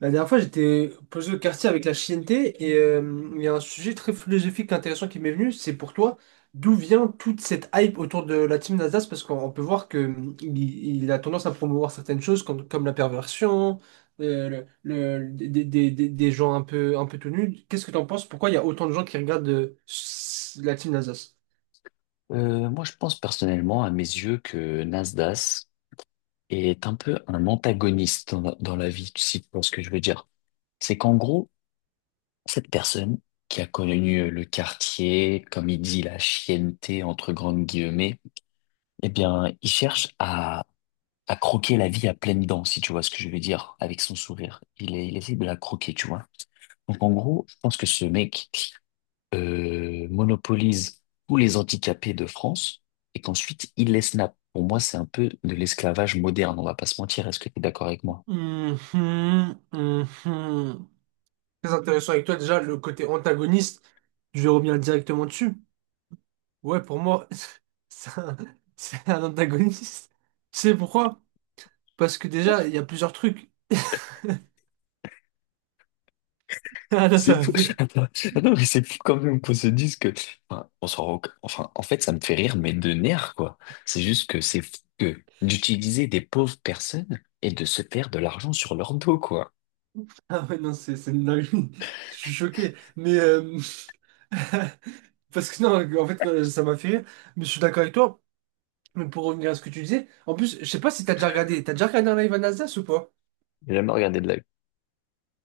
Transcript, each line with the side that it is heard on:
right: La dernière fois, j'étais posé au quartier avec la Chienté et il y a un sujet très philosophique intéressant qui m'est venu. C'est pour toi, d'où vient toute cette hype autour de la team Nasdaq? Parce qu'on on peut voir que il a tendance à promouvoir certaines choses comme la perversion, des gens un peu tout nus. Qu'est-ce que tu en penses? Pourquoi il y a autant de gens qui regardent la team Nasdaq?
left: Moi, je pense personnellement, à mes yeux, que Nasdaq est un peu un antagoniste dans la vie, si tu vois ce que je veux dire. C'est qu'en gros, cette personne qui a connu le quartier, comme il dit, la chienneté, entre grandes guillemets, eh bien, il cherche à croquer la vie à pleines dents, si tu vois ce que je veux dire, avec son sourire. Il essaie de la croquer, tu vois. Donc, en gros, je pense que ce mec, monopolise tous les handicapés de France et qu'ensuite il les snap. Pour moi, c'est un peu de l'esclavage moderne, on va pas se mentir. Est-ce que tu es d'accord avec moi?
right: Mhm, mhm. Très intéressant avec toi déjà, le côté antagoniste, je vais revenir directement dessus. Ouais, pour moi, c'est un, c'est un antagoniste. Tu sais pourquoi? Parce que déjà, il y a plusieurs trucs. Ah là, ça
left: C'est
right: m'a
left: fou.
right: fait.
left: Attends, attends, mais c'est fou quand même qu'on se dise que, enfin, enfin, en fait, ça me fait rire, mais de nerfs, quoi. C'est juste que c'est fou que d'utiliser des pauvres personnes et de se faire de l'argent sur leur dos, quoi.
right: Ah ouais, non, c'est une dinguerie. Je suis choqué. Parce que non, en fait, ça m'a fait rire. Mais je suis d'accord avec toi. Mais pour revenir à ce que tu disais, en plus, je sais pas si t'as déjà regardé. T'as déjà regardé un live à Nasdaq ou pas?
left: J'ai jamais regardé de la.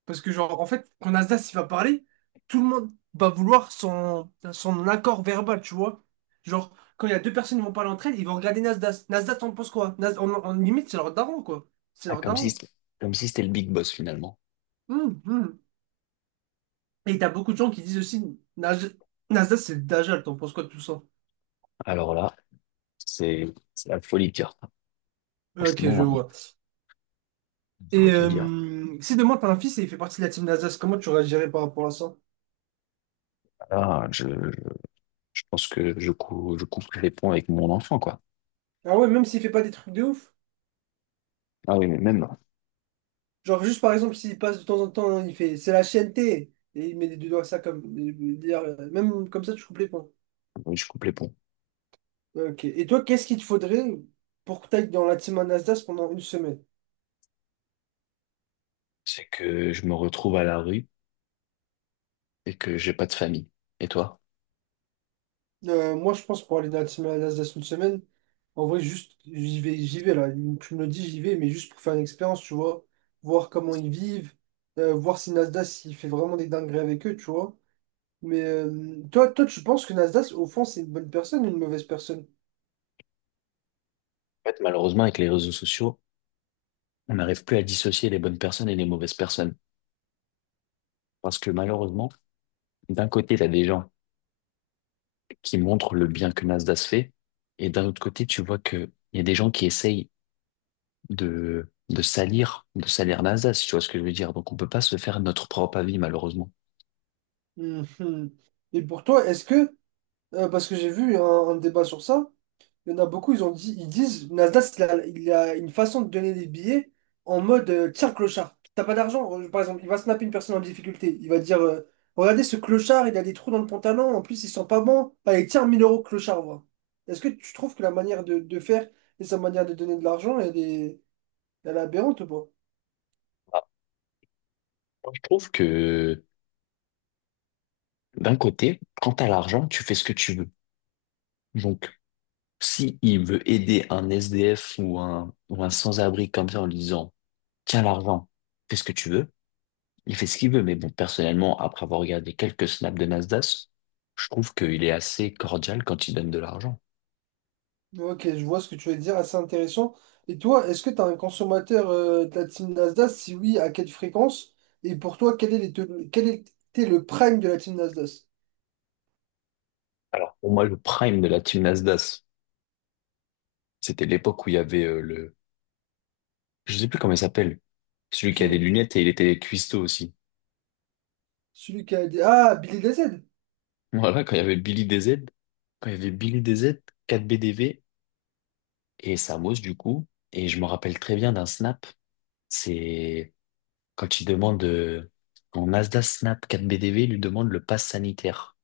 right: Parce que, genre, en fait, quand Nasdaq il va parler, tout le monde va vouloir son accord verbal, tu vois. Genre, quand il y a deux personnes qui vont parler entre elles, ils vont regarder Nasdaq. Nasdaq, t'en penses quoi? En limite, c'est leur daron, quoi. C'est
left: Ah,
right: leur
left: comme si,
right: daron.
left: c'était- Comme si c'était le big boss finalement.
right: Hum, hum. Et t'as beaucoup de gens qui disent aussi, Nasdaq, c'est le Dajjal, t'en penses quoi de tout ça?
left: Alors là, c'est, c'est la folie de dire.
right: Ok, je
left: Franchement,
right: vois.
left: on ne saurait
right: Et
left: que dire.
right: si demain t'as un fils et il fait partie de la team Nasdaq, comment tu réagirais par rapport à ça?
left: Ah, je pense que je coupe les ponts avec mon enfant, quoi.
right: Ah ouais, même s'il fait pas des trucs de ouf.
left: Ah oui, mais même,
right: Genre, juste par exemple, s'il passe de temps en temps, il fait c'est la chaîne t Et il met les deux doigts ça comme. Dire, même comme ça, tu coupes les points.
left: oui, je coupe les ponts.
right: Ok. Et toi, qu'est-ce qu'il te faudrait pour que tu ailles dans la team Anasdas pendant une semaine?
left: C'est que je me retrouve à la rue et que j'ai pas de famille. Et toi?
right: Moi, je pense pour aller dans la team Anasdas une semaine, en vrai, juste, j'y vais là. Tu me le dis, j'y vais, mais juste pour faire une expérience, tu vois. Voir comment ils vivent, voir si Nasdaq, il fait vraiment des dingueries avec eux, tu vois. Mais toi, tu penses que Nasdaq, au fond, c'est une bonne personne ou une mauvaise personne?
left: En fait, malheureusement, avec les réseaux sociaux, on n'arrive plus à dissocier les bonnes personnes et les mauvaises personnes. Parce que malheureusement, d'un côté, tu as des gens qui montrent le bien que Nasdaq fait, et d'un autre côté, tu vois que il y a des gens qui essayent de salir Nasdaq, si tu vois ce que je veux dire. Donc, on peut pas se faire notre propre avis, malheureusement.
right: Mhm. Et pour toi, est-ce que, parce que j'ai vu un débat sur ça, il y en a beaucoup, ils ont dit, ils disent, Nasdaq, il a une façon de donner des billets en mode, tiens, clochard, t'as pas d'argent, par exemple, il va snapper une personne en difficulté, il va dire, regardez ce clochard, il a des trous dans le pantalon, en plus il sent pas bon, allez, tiens, 1 000 euros clochard, voilà. Est-ce que tu trouves que la manière de faire et sa manière de donner de l'argent, elle est aberrante ou pas?
left: Ah, moi, je trouve que d'un côté, quand t'as l'argent, tu fais ce que tu veux. Donc, si il veut aider un SDF ou un sans-abri comme ça en lui disant, tiens l'argent, fais ce que tu veux, il fait ce qu'il veut. Mais bon, personnellement, après avoir regardé quelques snaps de Nasdaq, je trouve qu'il est assez cordial quand il donne de l'argent.
right: Ok, je vois ce que tu veux dire, assez intéressant. Et toi, est-ce que tu as un consommateur de la team Nasdaq? Si oui, à quelle fréquence? Et pour toi, quel est les te- quel était le prime de la team Nasdaq?
left: Alors, pour moi, le prime de la team Nasdaq, c'était l'époque où il y avait je sais plus comment il s'appelle, celui qui a des
right: Qui?
left: lunettes et il était cuistot aussi.
right: Celui qui a dit... Ah, Billy DZ?
left: Voilà, quand il y avait Billy DZ, 4BDV et Samos du coup. Et je me rappelle très bien d'un snap. C'est quand il demande, en Asda Snap 4BDV, il lui demande le pass sanitaire.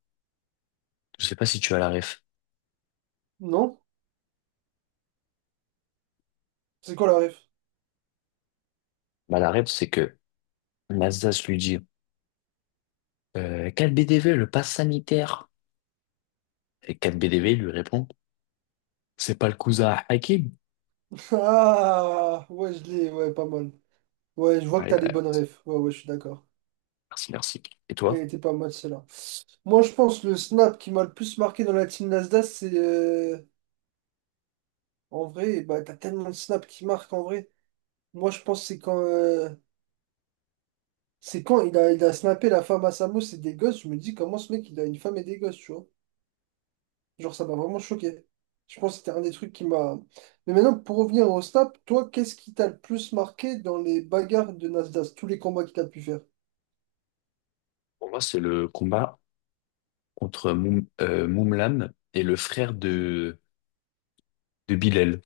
left: Je sais pas si tu as la ref.
right: Non? C'est quoi la ref?
left: Bah, la ref, c'est que Nasdaq lui dit, 4BDV le pass sanitaire. Et 4V V lui répond, c'est pas le cousin à Hakim.
right: Ah, ouais, je l'ai, ouais, pas mal. Ouais, je vois que
left: Ouais,
right: t'as les
left: ouais,
right: bonnes refs. Ouais, ouais, je suis d'accord.
left: merci, merci. Et toi?
right: Elle était pas mal, celle-là. Moi, je pense le snap qui m'a le plus marqué dans la team Nasdaq, en vrai, bah, t'as tellement de snaps qui marquent, en vrai. Moi, je pense que c'est quand il a snappé la femme à sa mousse et des gosses, je me dis comment ce mec il a une femme et des gosses, tu vois. Genre ça m'a vraiment choqué. Je pense que c'était un des trucs qui m'a. Mais maintenant, pour revenir au snap, toi, qu'est-ce qui t'a le plus marqué dans les bagarres de Nasdaq, tous les combats qu'il a pu faire?
left: Pour moi, c'est le combat contre Moumlam et le frère de Bilal.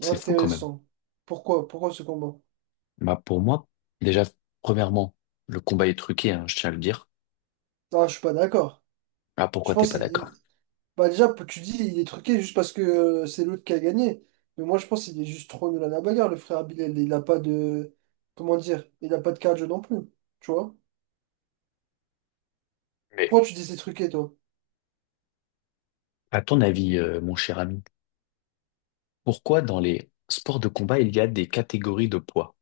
left: C'est fou quand même.
right: Intéressant. Pourquoi? Pourquoi ce combat?
left: Bah pour moi, déjà, premièrement, le combat est truqué, hein, je tiens à le dire.
right: Ah, je suis pas d'accord.
left: Ah,
right: Je
left: pourquoi t'es
right: pense
left: pas
right: qu'il...
left: d'accord?
right: il- Bah déjà, tu dis il est truqué juste parce que c'est l'autre qui a gagné. Mais moi je pense qu'il est juste trop nul à la bagarre, le frère Abilel. Il a pas de. Comment dire? Il a pas de cardio non plus. Tu vois?
left: Mais
right: Pourquoi tu dis ces trucs et toi?
left: à ton avis, mon cher ami, pourquoi dans les sports de combat, il y a des catégories de poids?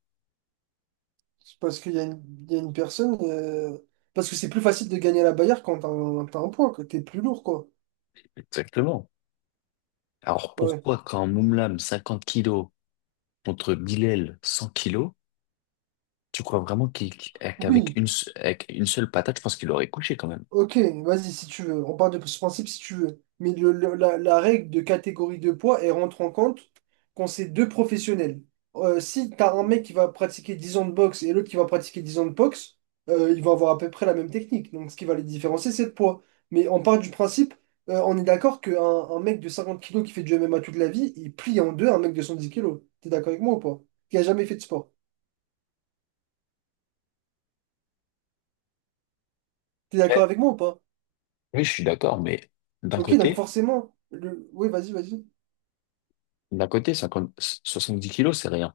right: C'est parce qu'il y a une personne. Parce que c'est plus facile de gagner à la Bayard quand t'as un point, que t'es plus lourd, quoi.
left: Exactement. Alors
right: Ouais.
left: pourquoi quand Moumlam 50 kilos contre Bilal 100 kilos, tu crois vraiment qu'il- qu'avec
right: Oui,
left: une, se- avec une seule patate, je pense qu'il aurait couché quand même.
right: ok, vas-y, si tu veux. On part de ce principe si tu veux. Mais la règle de catégorie de poids, elle rentre en compte quand c'est deux professionnels. Si tu as un mec qui va pratiquer 10 ans de boxe et l'autre qui va pratiquer 10 ans de boxe, ils vont avoir à peu près la même technique. Donc, ce qui va les différencier, c'est le poids. Mais on part du principe, on est d'accord qu'un un mec de 50 kilos qui fait du MMA toute la vie, il plie en deux un mec de 110 kilos. T'es d'accord avec moi ou pas? Qui a jamais fait de sport. T'es d'accord
left: Ouais.
right: avec moi ou pas?
left: Oui, je suis d'accord, mais d'un
right: Ok, donc
left: côté,
right: forcément, oui, vas-y, vas-y.
left: d'un côté, 50 70 kilos, c'est rien.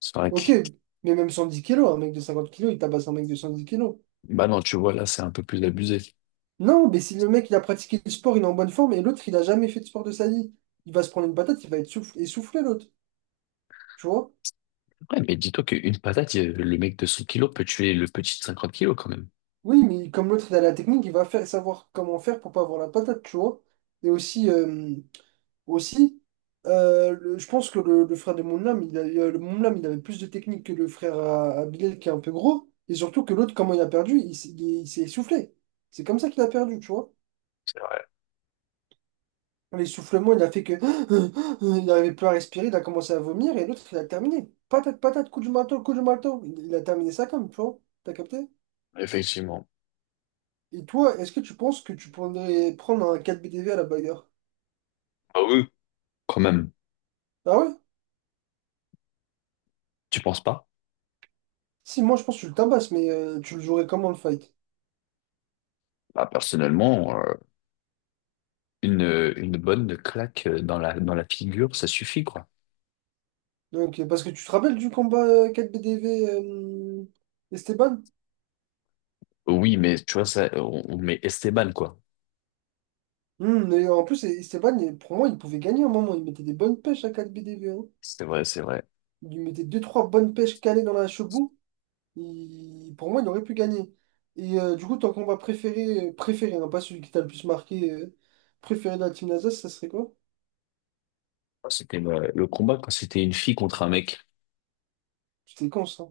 left: C'est vrai que.
right: Ok, mais même 110 kilos, un mec de 50 kilos, il tabasse un mec de 110 kilos.
left: Bah non, tu vois, là, c'est un peu plus abusé.
right: Non, mais si le mec, il a pratiqué le sport, il est en bonne forme, et l'autre, il a jamais fait de sport de sa vie, il va se prendre une patate, il va être essoufflé, l'autre, tu vois?
left: Ouais, mais dis-toi qu'une patate, le mec de 100 kilos peut tuer le petit de 50 kilos quand même.
right: Oui, mais comme l'autre, il a la technique, il va faire, savoir comment faire pour pas avoir la patate, tu vois? Et aussi, je pense que le frère de Moonlam, le Moonlam, il avait plus de technique que le frère à Bilal, qui est un peu gros, et surtout que l'autre, comment il a perdu, il s'est essoufflé. C'est comme ça qu'il a perdu, tu vois?
left: C'est vrai,
right: L'essoufflement, il a fait que. Il n'arrivait plus à respirer, il a commencé à vomir et l'autre, il a terminé. Patate, patate, coup du marteau, coup du marteau. Il a terminé ça comme, tu vois. T'as capté?
left: effectivement.
right: Et toi, est-ce que tu penses que tu pourrais prendre un 4BDV à la bagarre?
left: Ah oui. Quand même,
right: Ah ouais?
left: tu penses pas?
right: Si, moi, je pense que tu le tabasses, mais tu le jouerais comment le fight?
left: Bah, personnellement, une bonne claque dans la figure, ça suffit, quoi.
right: Donc, parce que tu te rappelles du combat 4BDV Esteban?
left: Oui, mais tu vois, ça, on met Esteban, quoi.
right: Et en plus, Esteban, pour moi, il pouvait gagner à un moment. Il mettait des bonnes pêches à 4BDV, hein.
left: C'est vrai, c'est vrai.
right: Il lui mettait deux trois bonnes pêches calées dans la chebou. Pour moi, il aurait pu gagner. Et du coup, ton combat préféré, préféré, hein, pas celui qui t'a le plus marqué, préféré de la team Nasdaq, ça serait quoi?
left: Enfin, c'était le combat quand c'était une fille contre un mec.
right: C'était con, ça.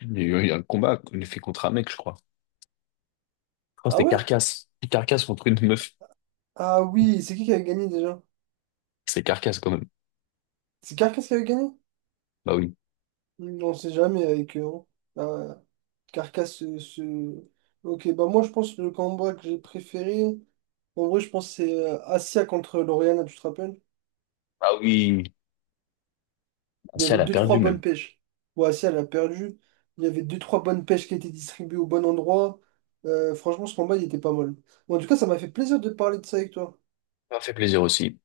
left: Il y a eu un combat, une fille contre un mec, je crois. Je crois que
right: Ah
left: c'était
right: ouais?
left: Carcasse. Carcasse contre une meuf.
right: Ah oui, c'est qui avait gagné déjà?
left: C'est Carcasse quand même.
right: C'est Carcass qui avait gagné?
left: Bah oui.
right: On sait jamais avec eux, hein. Ah, Carcass, euh, se- Ok, bah moi, je pense que le combat que j'ai préféré, en vrai, je pense que c'est Asia contre Lauriana, tu te rappelles?
left: Ah oui.
right: Il y
left: Ancia,
right: avait
left: elle a
right: deux,
left: perdu
right: trois
left: même.
right: bonnes pêches. Boassia, elle a perdu. Il y avait deux, trois bonnes pêches qui étaient distribuées au bon endroit. Franchement, ce combat, il était pas mal. Bon, en tout cas, ça m'a fait plaisir de parler de ça avec toi.
left: Ça m'a fait plaisir aussi.